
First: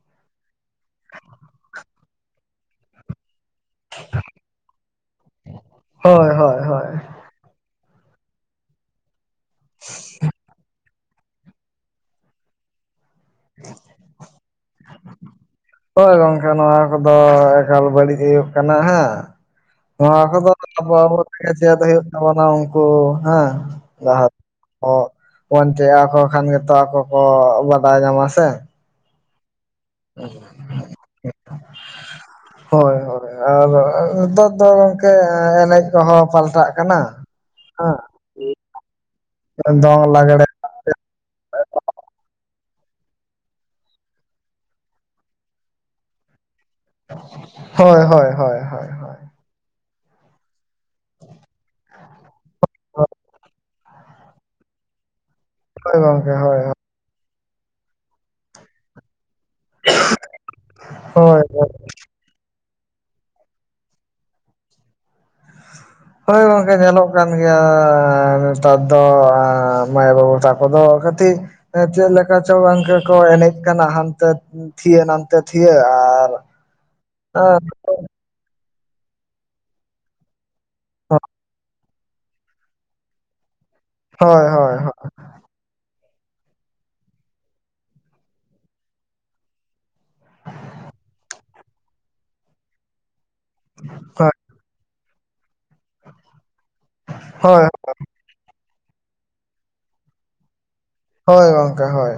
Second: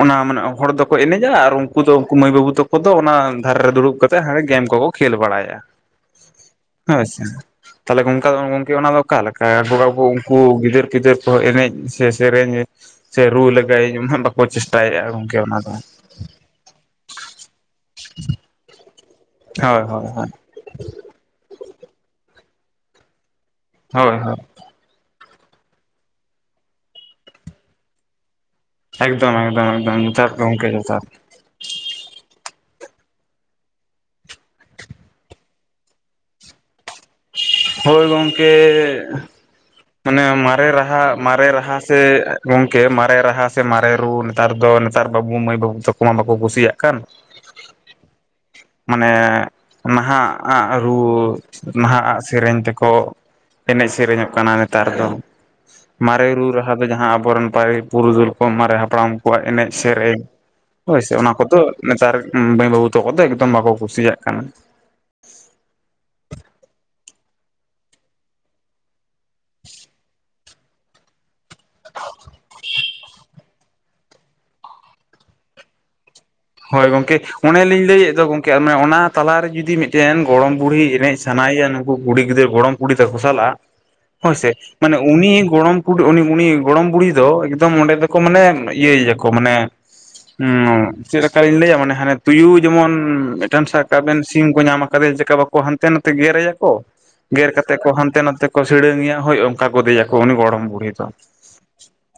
ᱚᱱᱟ ᱢᱟᱱᱮ ᱦᱚᱲ ᱫᱚᱠᱚ ᱮᱱᱮᱡᱟ ᱟᱨ ᱩᱱᱠᱩ ᱫᱚ ᱩᱱᱠᱩ ᱢᱟᱹᱭ ᱵᱟᱹᱵᱩ ᱛᱟᱠᱚ ᱫᱚ ᱚᱱᱟ ᱫᱷᱟᱨᱮ ᱨᱮ ᱫᱩᱲᱩᱵ ᱠᱟᱛᱮᱫ ᱦᱟᱸᱰᱮ ᱜᱮᱢ ᱠᱚᱠᱚ ᱠᱷᱮᱞ ᱵᱟᱲᱟᱭᱟ ᱦᱳᱭ ᱦᱳᱭ ᱦᱳᱭ ᱦᱮᱸ ᱥᱮ᱾ ᱛᱟᱦᱚᱞᱮ [unintelligible] ᱜᱚᱝᱠᱮ ᱚᱱᱟ ᱫᱚ ᱚᱠᱟ ᱞᱮᱠᱟ ᱵᱚᱸᱜᱟᱼᱼ ᱠᱩ ᱩᱱᱠᱩ ᱜᱤᱫᱟᱹᱨ ᱯᱤᱫᱟᱹᱨ ᱠᱚ ᱮᱱᱮᱡ ᱥᱮ ᱥᱮᱨᱮᱧ ᱥᱮ ᱨᱩ ᱞᱮᱜᱟᱭᱟᱹᱧ ᱚᱱᱟ ᱵᱟᱠᱚ ᱠᱚ ᱪᱮᱥᱴᱟ ᱭᱮᱫᱟ ᱜᱚᱝᱠᱮ ᱚᱱᱟ ᱫᱚ ᱦᱳᱭ ᱜᱚᱝᱠᱮ ᱱᱚᱣᱟ ᱠᱚᱫᱚ ᱮᱠᱟᱞ ᱵᱟᱹᱲᱤᱡ ᱦᱩᱭᱩᱜ ᱠᱟᱱᱟ ᱦᱮᱸ ᱦᱳᱭ ᱦᱳᱭ ᱱᱚᱣᱟ ᱦᱳᱭ ᱠᱚᱫᱚ ᱟᱵᱚ ᱟᱵᱚ [inaudible] ᱪᱮᱫ ᱦᱩᱭᱩᱜ ᱛᱟᱵᱚᱱᱟ ᱩᱱᱠᱩ ᱦᱮᱸ ᱦᱳᱭ ᱞᱟᱦᱟ ᱦᱳᱭ ᱚ ᱚᱱᱛᱮ [inaudible] ᱟᱠᱚ ᱠᱷᱟᱱ ᱜᱮᱛᱚ ᱟᱠᱚ ᱠᱚ ᱵᱟᱰᱟᱭ ᱧᱟᱢᱟ ᱥᱮ, ᱮᱠᱫᱚᱢ ᱮᱠᱫᱚᱢ ᱮᱠᱫᱚᱢ ᱡᱚᱛᱷᱟᱫ ᱜᱚᱢᱠᱮ ᱡᱚᱛᱷᱟᱫ ᱾ [inaudible] ᱦᱳᱭ ᱦᱳᱭ ᱟᱨ ᱱᱮᱛᱟᱨ ᱫᱚ ᱜᱚᱝᱠᱮ ᱮᱱᱮᱡ ᱠᱚᱦᱚᱸ ᱯᱟᱞᱴᱟᱜ ᱠᱟᱱᱟ᱾ ᱦᱳᱭ ᱜᱚᱝᱠᱮ ᱦᱮᱸ ᱫᱚᱝ ᱢᱟᱱᱮ ᱢᱟᱼᱼ ᱞᱟᱜᱽᱲᱮ ᱢᱟᱨᱮ ᱨᱟᱦᱟ ᱢᱟᱨᱮ ᱨᱟᱦᱟ ᱥᱮ ᱜᱚᱝᱠᱮ ᱢᱟᱨᱮ ᱨᱟᱦᱟ ᱥᱮ ᱢᱟᱨᱮ ᱨᱩ ᱱᱮᱛᱟᱨ ᱫᱚ ᱱᱮᱛᱟᱨ ᱵᱟᱹᱵᱩ ᱢᱟᱹᱭ ᱵᱟᱹᱵᱩ ᱛᱟᱠᱚ ᱠᱚ ᱢᱟ ᱵᱟᱠᱚ ᱠᱩᱥᱤᱭᱟᱜ ᱠᱟᱱ᱾ ᱦᱚᱭ ᱦᱚᱭ ᱦᱚᱭ ᱦᱚᱭ᱾ ᱢᱟᱱᱮ ᱱᱟᱦᱟᱜ ᱟᱜ ᱨᱩ ᱱᱟᱦᱟᱜ ᱟᱜ ᱥᱮᱨᱮᱧ ᱛᱮᱠᱚ ᱮᱱᱮᱡ ᱥᱮᱨᱮᱧᱚᱜ ᱠᱟᱱᱟ ᱱᱮᱛᱟᱨ ᱫᱚ ᱦᱳᱭ ᱢᱟᱨᱮ ᱜᱚᱝᱠᱮ ᱨᱩ ᱦᱳᱭ ᱨᱟᱦᱟ ᱫᱚ ᱡᱟᱦᱟᱸ ᱟᱵᱚᱨᱮᱱ ᱯᱼᱼ ᱯᱩᱨᱩᱫᱩᱞ ᱠᱚ ᱢᱟᱨᱮ ᱦᱟᱯᱲᱟᱢ ᱠᱚᱣᱟᱜ ᱮᱱᱮᱡ ᱥᱮᱨᱮᱧ ᱦᱳᱭ ᱥᱮ ᱚᱱᱟ ᱠᱚᱫᱚ ᱱᱮᱛᱟᱨᱼᱼ ᱢᱟᱹᱭ ᱵᱟᱹᱵᱩ ᱛᱟᱠᱚ ᱫᱚ ᱮᱠᱫᱚᱢ ᱵᱟᱠᱚ ᱠᱩᱥᱤᱭᱟᱜ ᱠᱟᱱᱟ᱾ ᱦᱳᱭ ᱜᱚᱝᱠᱮ ᱧᱮᱞᱚᱜ ᱠᱟᱱ ᱜᱮᱭᱟ ᱱᱮᱛᱟᱨ ᱫᱚ ᱢᱟᱹᱭ ᱵᱟᱹᱵᱩ ᱛᱟᱠᱚ ᱫᱚ ᱠᱟᱹᱴᱤᱡᱼᱼ ᱪᱮᱫ ᱞᱮᱠᱟ ᱪᱚ ᱜᱚᱝᱠᱮ ᱠᱚ ᱮᱱᱮᱡ ᱠᱟᱱᱟᱢ ᱦᱟᱱ ᱛᱮ ᱛᱷᱤᱭᱟᱹ ᱱᱟᱛᱮ ᱛᱷᱤᱭᱟᱹ ᱟᱨᱼᱼ ᱦᱳᱭ ᱜᱚᱝᱠᱮ ᱚᱱᱮᱞᱤᱧ ᱞᱟᱹᱭᱮᱫ ᱫᱚ ᱜᱚᱢᱠᱮ ᱚᱱᱟ ᱛᱟᱞᱟᱨᱮ ᱡᱩᱫᱤ ᱢᱤᱼᱼ ᱢᱤᱫᱴᱮᱱ ᱜᱚᱲᱚᱢ ᱵᱩᱲᱦᱤ ᱮᱱᱮᱡ ᱥᱟᱱᱟᱭᱮᱭᱟ ᱱᱩᱠᱩ ᱠᱩᱲᱤ ᱜᱤᱫᱟᱹᱨᱟ ᱜᱚᱲᱚᱢ ᱠᱩᱲᱤ ᱛᱟᱠᱚ ᱥᱟᱞᱟᱜᱼᱟ ᱦᱳᱭ ᱥᱮ ᱢᱟᱱᱮ ᱩᱱᱤ ᱜᱚᱲᱚᱢ ᱠᱩ ᱩᱱᱤ ᱜᱚᱲᱚᱢ ᱵᱩᱲᱦᱤ ᱫᱚ ᱮᱠᱫᱚᱢ ᱚᱸᱰᱮ ᱫᱚᱠᱚ ᱢᱟᱱᱮ ᱤᱭᱟᱹᱭ ᱟᱠᱚ ᱢᱟᱱᱮ ᱪᱮᱫᱞᱮᱠᱟᱞᱤᱧ ᱞᱟᱹᱭᱟ ᱢᱟᱱᱮ ᱦᱟᱱᱮ ᱛᱩᱭᱩ ᱡᱮᱢᱚᱱ ᱢᱤᱫᱴᱟᱝ ᱥᱟᱵ ᱠᱟᱵᱮᱱ ᱦᱳᱭ ᱥᱤᱢ ᱧᱟᱢ ᱟᱠᱟᱫᱮᱭᱟ ᱪᱮᱠᱟ ᱵᱟᱠᱚ ᱦᱟᱱᱛᱮ ᱱᱟᱛᱮ ᱜᱮᱨᱮᱭᱟ ᱠᱚ ᱜᱮᱨ ᱦᱳᱭ ᱠᱟᱛᱮ ᱠᱚ ᱦᱟᱱᱛᱮ ᱱᱟᱛᱮ ᱠᱚ ᱥᱤᱲᱟᱹᱝᱮᱭᱟ ᱦᱳᱭ ᱚᱱᱠᱟ ᱠᱚ ᱫᱮᱭᱟᱠᱚ ᱩᱱᱤ ᱜᱚᱲᱚᱢ ᱵᱩᱲᱦᱤ ᱫᱚ ᱦᱳᱭ ᱜᱚᱝᱠᱮ ᱦᱳᱭ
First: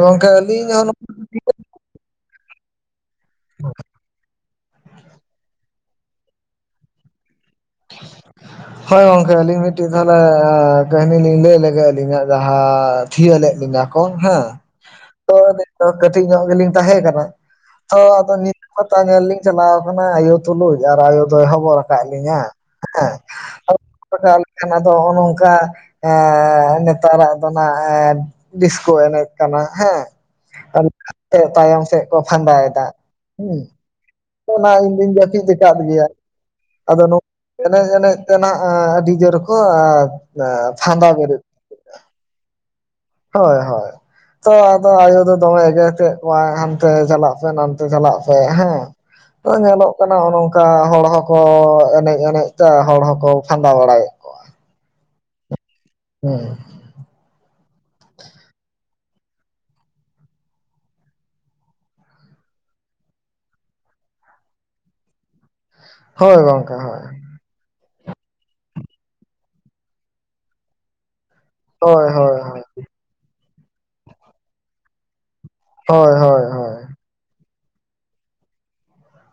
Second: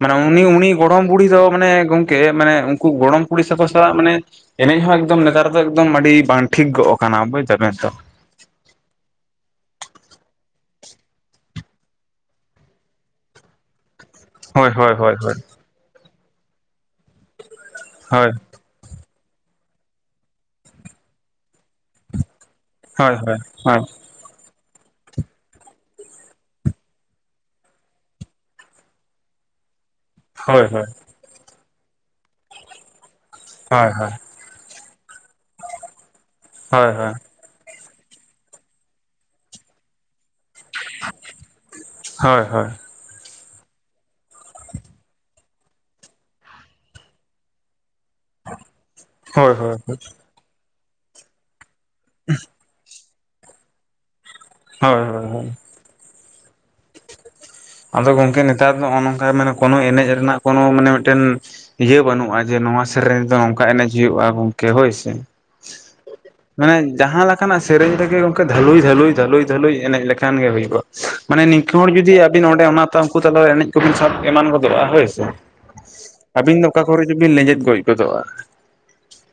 ᱢᱟᱱᱮ ᱜᱚᱝᱠᱮ ᱩᱱᱤ ᱩᱱᱤ ᱟᱹᱞᱤᱧ ᱦᱚᱸ ᱜᱚᱲᱚᱢ ᱵᱩᱲᱦᱤ ᱫᱚ ᱢᱟᱱᱮ ᱜᱚᱝ ᱮ ᱢᱟᱱᱮ ᱩᱱᱠᱩ ᱜᱚᱲᱚᱢ ᱠᱩᱲᱤ ᱥᱟᱠᱚ ᱥᱟᱞᱟᱜ ᱢᱟᱱᱮ ᱮᱱᱮᱡ ᱦᱚᱸ ᱮᱠᱫᱚᱢ ᱱᱮᱛᱟᱨ ᱫᱚ ᱮᱠᱫᱚᱢ ᱟᱹᱰᱤ ᱵᱟᱝ ᱴᱷᱤᱠ ᱜᱚᱜ ᱠᱟᱱᱟ ᱵᱩᱡ ᱫᱟᱵᱮᱱ ᱛᱚ ᱦᱳᱭ ᱜᱚᱝᱠᱮ ᱟᱹᱞᱤᱧ ᱢᱤᱫᱴᱤᱡ ᱛᱟᱦᱚᱞᱮ ᱠᱟᱹᱦᱱᱤ ᱞᱤᱧ ᱞᱟᱹᱭ ᱞᱮᱜᱮ ᱟᱹᱞᱤᱧᱟᱜ ᱡᱟᱦᱟᱸ ᱛᱷᱤᱭ ᱞᱮᱫ ᱞᱤᱧᱟ ᱦᱮᱸ ᱦᱳᱭ ᱦᱳᱭ ᱦᱳᱭ ᱦᱳᱭ ᱛᱚ ᱠᱟᱹᱴᱤᱡ ᱧᱚᱜ ᱜᱮᱞᱤᱧ ᱛᱟᱦᱮᱸ ᱠᱟᱱᱟ ᱛᱚ ᱦᱳᱭ ᱟᱫᱚ ᱦᱳᱭᱛᱚ ᱧᱮᱞ ᱞᱤᱧ ᱪᱟᱞᱟᱣ ᱟᱠᱟᱱᱟ ᱟᱭᱳ ᱛᱩᱞᱩᱡ ᱟᱨ ᱟᱭᱳ ᱫᱚᱭ ᱦᱚᱵᱚᱨ ᱟᱠᱟᱫ ᱞᱤᱧᱟ ᱦᱳᱭ ᱦᱳᱭ ᱦᱳᱭ ᱯᱟᱠᱟᱣ ᱞᱮᱠᱷᱟᱱ ᱟᱫᱚ ᱱᱚᱜᱼᱚ ᱱᱚᱝᱠᱟ ᱮ ᱱᱮᱛᱟᱨᱟᱜ ᱫᱚ ᱱᱟᱜ ᱰᱤᱥᱠᱳ ᱮᱱᱮᱡ ᱠᱟᱱᱟ ᱦᱳᱭ ᱦᱮᱸ ᱛᱟᱭᱚᱢ ᱥᱮᱫ ᱠᱚ ᱯᱷᱟᱸᱫᱟᱭᱫᱟ ᱦᱮᱸ ᱦᱳᱭ ᱦᱳᱭ ᱦᱳᱭ ᱚᱱᱟ ᱤᱧᱫᱩᱧ ᱡᱟᱹᱯᱤᱫ ᱟᱠᱟᱫ ᱜᱮᱭᱟ ᱦᱳᱭ ᱦᱳᱭ ᱦᱳᱭ ᱟᱫᱚ ᱮᱱᱮᱡ ᱮᱱᱮᱡ ᱛᱮᱱᱟᱜ ᱟᱹᱰᱤ ᱡᱳᱨ ᱠᱚ ᱯᱷᱟᱸᱫᱟ ᱵᱮᱨᱮᱫ ᱦᱳᱭ ᱦᱳᱭ ᱦᱳᱭ ᱦᱳᱭ ᱛᱚ ᱟᱫᱚ ᱟᱭᱳ ᱫᱚ ᱫᱚᱢᱮ ᱮᱜᱮᱨ ᱠᱮᱫ ᱠᱚᱣᱟᱭ ᱦᱟᱱᱛᱮ ᱪᱟᱞᱟᱜ ᱯᱮ ᱱᱚᱛᱮ ᱪᱟᱞᱟᱜ ᱯᱮ ᱦᱮᱸ ᱦᱳᱭ ᱧᱮᱞᱚᱜ ᱦᱳᱭ ᱠᱟᱱᱟᱜᱼ ᱱᱚᱝᱠᱟ ᱦᱚᱲ ᱦᱚᱸᱠᱚ ᱮᱱᱮᱡ ᱮᱱᱮᱡ ᱛᱮ ᱦᱚᱲ ᱦᱚᱸᱠᱚ ᱯᱷᱟᱸᱫᱟ ᱵᱟᱲᱟᱭᱮᱫ ᱦᱳᱭ ᱦᱳᱭ ᱦᱳᱭ ᱦᱮᱸ ᱟᱫᱚ ᱜᱚᱝᱠᱮ ᱱᱮᱛᱟᱨ ᱫᱚ ᱱᱚᱜ ᱱᱚᱝᱠᱟ ᱠᱳᱱᱳ ᱮᱱᱮᱡ ᱨᱮᱱᱟᱜ ᱠᱳᱱᱚ ᱢᱟᱱᱮ ᱢᱤᱫᱴᱮᱱ ᱤᱭᱟᱹ ᱵᱟᱹᱱᱩᱜᱼᱟ ᱡᱮ ᱱᱚᱣᱟ ᱥᱮᱨᱮᱧ ᱨᱮᱫᱚ ᱱᱚᱝᱠᱟ ᱮᱱᱮᱡ ᱦᱩᱭᱩᱜᱼᱟ ᱜᱚᱝᱠᱮ ᱦᱳᱭ ᱥᱮ ᱦᱳᱭ ᱜᱚᱝᱠᱮ ᱢᱟᱱᱮ ᱦᱳᱭ ᱡᱟᱦᱟᱸ ᱞᱮᱠ ᱚᱱᱟᱠᱟᱱᱟᱜ ᱥᱮᱨᱮᱧ ᱨᱮᱜᱮ ᱜᱚᱝᱠᱮ ᱫᱷᱟᱹᱞᱩᱭ ᱫᱷᱟᱹ ᱞᱩᱭ ᱫᱷᱟᱹᱞᱩᱭ ᱫᱷᱟᱹᱞᱩᱭ ᱮᱱᱮᱡ ᱞᱮᱠᱷᱟᱱ ᱜᱮ ᱦᱩᱭᱩᱜᱼᱟ ᱢᱟᱱᱮ ᱱᱤᱝᱠᱟ ᱦᱚᱲ ᱦᱳᱭ ᱡᱩᱫᱤ ᱦᱳᱭ ᱚᱸ ᱦᱳᱭ ᱚᱱᱟ ᱩᱱᱠᱩ ᱛᱟᱞᱟ ᱨᱮ ᱮᱱᱮᱡ ᱠᱚᱵᱤᱱ ᱥᱟᱵ ᱮᱢᱟᱱ ᱜᱚᱫᱚᱜᱼᱟ ᱦᱳᱭᱥᱮ ᱦᱳᱭ ᱦᱳᱭ ᱟᱵᱤᱱ ᱫᱚ ᱚᱠᱟ ᱠᱚᱨᱮ ᱪᱩᱵᱤᱱ ᱞᱮᱸᱡᱮᱫ ᱜᱚᱡ ᱜᱚᱫᱚᱜᱼᱟ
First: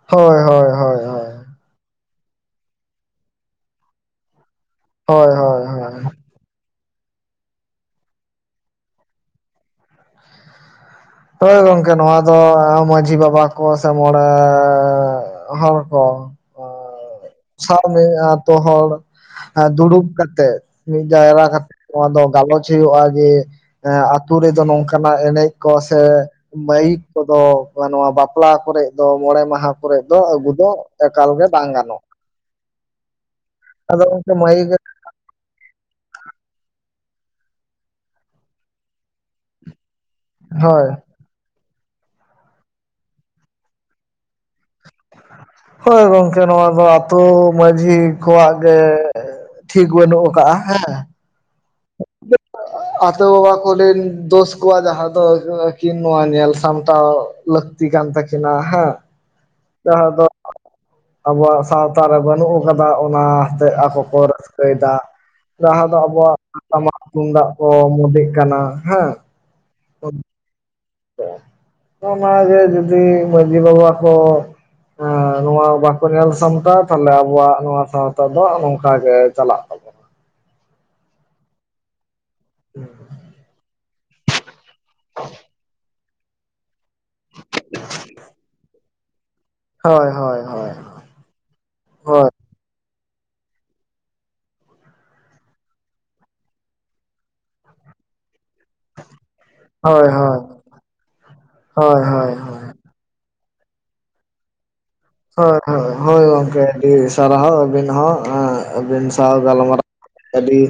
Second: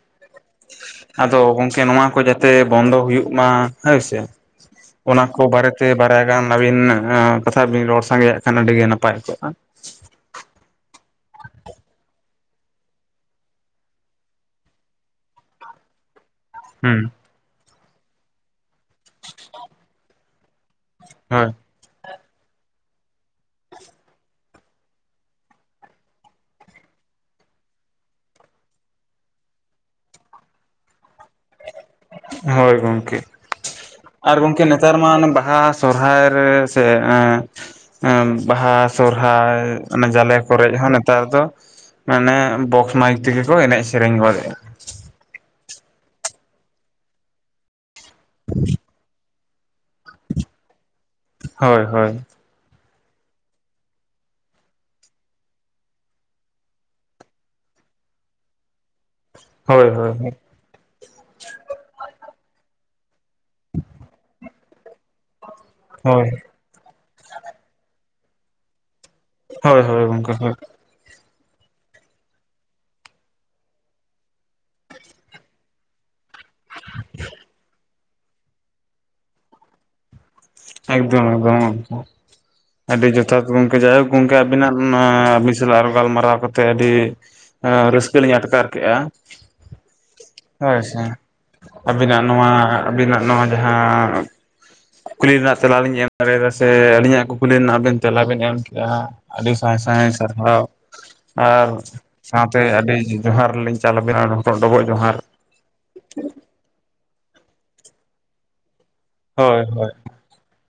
ᱦᱳᱭ ᱦᱳᱭ ᱦᱳᱭ ᱦᱳᱭ ᱟᱫᱚ ᱜᱚᱝᱠᱮ ᱱᱚᱣᱟ ᱠᱚ ᱡᱟᱛᱮ ᱵᱚᱱᱫᱚ ᱦᱩᱭᱩᱜ ᱢᱟ ᱦᱳᱭ ᱥᱮ ᱚᱱᱟ ᱦᱳᱭ ᱠᱚ ᱦᱳᱭ ᱵᱟᱨᱮ ᱛᱮ ᱦᱳᱭ ᱵᱟᱨᱭᱟ ᱜᱟᱱ ᱟᱹᱵᱤᱱ ᱠᱟᱛᱷᱟ ᱵᱤᱱ ᱨᱚᱲ ᱥᱟᱸᱜᱮᱭᱟᱜ ᱠᱷᱟᱱ ᱟᱹᱰᱤ ᱜᱮ ᱱᱟᱯᱟᱭ ᱠᱚᱜ-ᱟ ᱦᱳᱭ ᱜᱚᱝᱠᱮ ᱱᱚᱣᱟ ᱫᱚ ᱢᱟᱺᱡᱷᱤ ᱵᱟᱵᱟ ᱠᱚ ᱥᱮ ᱢᱚᱬᱮ ᱦᱚᱲ ᱠᱚ ᱦᱩ ᱥᱟᱶ ᱢᱤᱫ ᱟᱛᱳ ᱦᱚᱲ ᱫᱩᱲᱩᱵ ᱠᱟᱛᱮᱜ ᱢᱤᱫ ᱡᱟᱭᱨᱟ ᱦᱳᱭ ᱠᱟᱛᱮᱜ ᱱᱚᱣᱟ ᱫᱚ ᱜᱟᱞᱚᱪ ᱦᱩᱭᱩᱜᱼᱟ ᱡᱮ ᱮ ᱟᱹᱛᱩ ᱨᱮᱫᱚ ᱱᱚᱝᱠᱟᱱᱟᱜ ᱮᱱᱮᱡ ᱠᱚ ᱥᱮ ᱢᱟᱭᱤᱠ ᱠᱚᱫᱚ ᱵᱟ ᱱᱚᱣᱟ ᱵᱟᱯᱞᱟ ᱠᱚᱨᱮ ᱫᱚ ᱢᱚᱬᱮ ᱢᱟᱦᱟ ᱠᱚᱨᱮ ᱫᱚ ᱟᱹᱜᱩ ᱫᱚ ᱮᱠᱟᱞ ᱜᱮ ᱵᱟᱝ ᱜᱟᱱᱚᱜᱼᱟ ᱦᱳᱭ ᱜᱚᱝᱠᱮ ᱟᱫᱚ ᱟᱨ ᱜᱚᱝᱠᱮ ᱢᱟᱹᱭᱤᱠ ᱱᱮᱛᱟᱨ ᱢᱟ ᱚᱱᱮ ᱵᱟᱦᱟ ᱥᱚᱨᱦᱟᱭ ᱨᱮ ᱥᱮ ᱵᱟᱦᱟ ᱥᱚᱨᱦᱟᱭ ᱚᱱᱟ ᱡᱟᱞᱮ ᱠᱚᱨᱮᱫ ᱦᱳᱭ ᱦᱚᱸ ᱱᱮᱛᱟᱨ ᱫᱚ ᱢᱟᱱᱮ ᱵᱚᱠᱥ ᱢᱟᱭᱤᱠ ᱛᱮᱜᱤ ᱠᱚ ᱮᱱᱮᱡ ᱥᱮᱨᱮᱧ ᱜᱚᱫᱮᱜᱼᱟ [inaudible] ᱦᱳᱭ ᱜᱚᱢᱠᱮ ᱱᱚᱣᱟ ᱫᱚ ᱟᱹᱛᱩ ᱢᱟᱺᱡᱷᱤ ᱠᱚᱣᱟᱜ ᱜᱮ ᱴᱷᱤᱠ ᱵᱟᱹᱱᱩᱜ ᱟᱠᱟᱜᱼᱟ ᱦᱮᱸ ᱾ ᱦᱳᱭ ᱦᱳᱭ ᱾ [inaudible] ᱟᱛᱳ ᱵᱟᱵᱟ ᱠᱚᱞᱤᱱ ᱫᱳᱥ ᱠᱚᱣᱟ ᱡᱟᱦᱟᱸ ᱫᱚ ᱠᱤᱱ ᱱᱚᱣᱟ ᱧᱮᱞ ᱥᱟᱢᱴᱟᱣ ᱞᱟᱹᱠ ᱛᱤ ᱠᱟᱱ ᱛᱟᱠᱤᱱᱟ ᱦᱮᱸ [inaudible] ᱦᱳᱭ ᱡᱟᱦᱟᱸ ᱦᱳᱭ ᱫᱚ ᱟᱵᱚᱣᱟᱜ ᱥᱟᱶᱛᱟ ᱨᱮ ᱵᱟᱹᱱᱩᱜ ᱟᱠᱟᱫᱟ ᱚᱱᱟ ᱛᱮ ᱟᱠᱚ ᱠᱚ ᱨᱟᱹᱥᱠᱟᱹᱭᱮᱫᱟ ᱾ ᱡᱟᱦᱟᱸ ᱫᱚ ᱦᱳᱭ ᱟᱵᱚᱣᱟᱜ ᱴᱟᱢᱟᱠ ᱛᱩᱢᱫᱟᱜ ᱠᱚ ᱢᱳᱫᱮᱜ ᱠᱟᱱᱟ ᱦᱮᱸ ᱾ ᱦᱳᱭ ᱦᱳᱭ ᱜᱚᱝᱠᱮ ᱦᱳᱭ ᱾ [inaudible] ᱚᱱᱟᱜᱮ ᱡᱩᱫᱤ ᱢᱟᱺᱡᱷᱤ ᱵᱟᱵᱟ ᱠᱚ ᱱᱚᱣᱟ ᱵᱟᱠᱚ ᱧᱮᱞ ᱥᱟᱢᱴᱟᱣᱟ, ᱛᱟᱦᱞᱮ ᱟᱵᱚᱣᱟᱜ ᱱᱚᱣᱟ ᱥᱟᱶᱛᱟ ᱫᱚ ᱱᱚᱝᱠᱟ ᱜᱮ ᱪᱟᱞᱟᱜ ᱛᱟᱵᱚᱱᱟ ᱾ ᱮᱠᱫᱚᱢ ᱮᱠᱫᱚᱢ ᱜᱚᱝᱠᱮ [inaudible] ᱟᱹᱰᱤ ᱡᱚᱛᱷᱟᱛ ᱜᱚᱝᱠᱮ ᱡᱟᱭ ᱦᱳᱠ ᱾ ᱜᱚᱝᱠᱮ ᱟᱵᱤᱱᱟᱜ ᱟᱸᱻ ᱟᱵᱤᱱ ᱥᱟᱞᱟᱜ ᱟᱨᱚ ᱜᱟᱞᱢᱟᱨᱟᱣ ᱠᱟᱛᱮᱜ ᱟᱹᱰᱤ ᱮᱻ ᱨᱟᱹᱥᱠᱟᱹ ᱞᱤᱧ ᱟᱴᱠᱟᱨ ᱠᱮᱜᱼᱟ ᱾ [inaudible] ᱦᱳᱭ ᱥᱮ ᱾ ᱟᱹᱵᱤᱱᱟᱜ ᱦᱳᱭ ᱱᱚᱣᱟ ᱟᱹᱵᱤᱱᱟᱜ ᱱᱚᱣᱟ ᱡᱟᱦᱟᱸ ᱠᱩᱠᱞᱤ ᱨᱮᱱᱟᱜ ᱛᱮᱞᱟᱞᱤᱧ ᱮᱢ ᱫᱟᱲᱮᱭᱟᱫᱟ ᱥᱮ ᱟᱹᱞᱤᱧᱟᱜ ᱠᱩᱠᱞᱤ ᱨᱮᱱᱟᱜ ᱟᱵᱮᱱ ᱛᱮᱞᱟ ᱵᱮᱱ ᱮᱢ ᱡᱟᱦᱟᱸ ᱟᱹᱰᱤ ᱥᱟᱸᱭ ᱦᱳᱭ ᱥᱟᱸᱭ ᱦᱳᱭ ᱥᱟᱨᱦᱟᱣ ᱾ ᱟᱨ ᱦᱳᱭ ᱦᱳᱭ ᱦᱳᱭ ᱥᱟᱶᱛᱮ ᱟᱹᱰᱤ ᱡᱚᱦᱟᱨ ᱞᱤᱧ ᱪᱟᱞ ᱟᱵᱮᱱᱟ ᱦᱚᱴᱚᱜ ᱰᱚᱵᱚᱜ ᱡᱚᱦᱟᱨ ᱾ ᱦᱳᱭ ᱦᱳᱭ, ᱦᱳᱭ ᱜᱚᱝᱠᱮ ᱟᱹᱰᱤ ᱥᱟᱨᱦᱟᱣ ᱟᱹᱵᱤᱱ ᱦᱚᱸ ᱟᱹᱵᱤᱱ ᱥᱟᱶ ᱦᱳᱭ ᱜᱟᱞᱢᱟᱨᱟᱣ ᱦᱳᱭ ᱟᱹᱰᱤ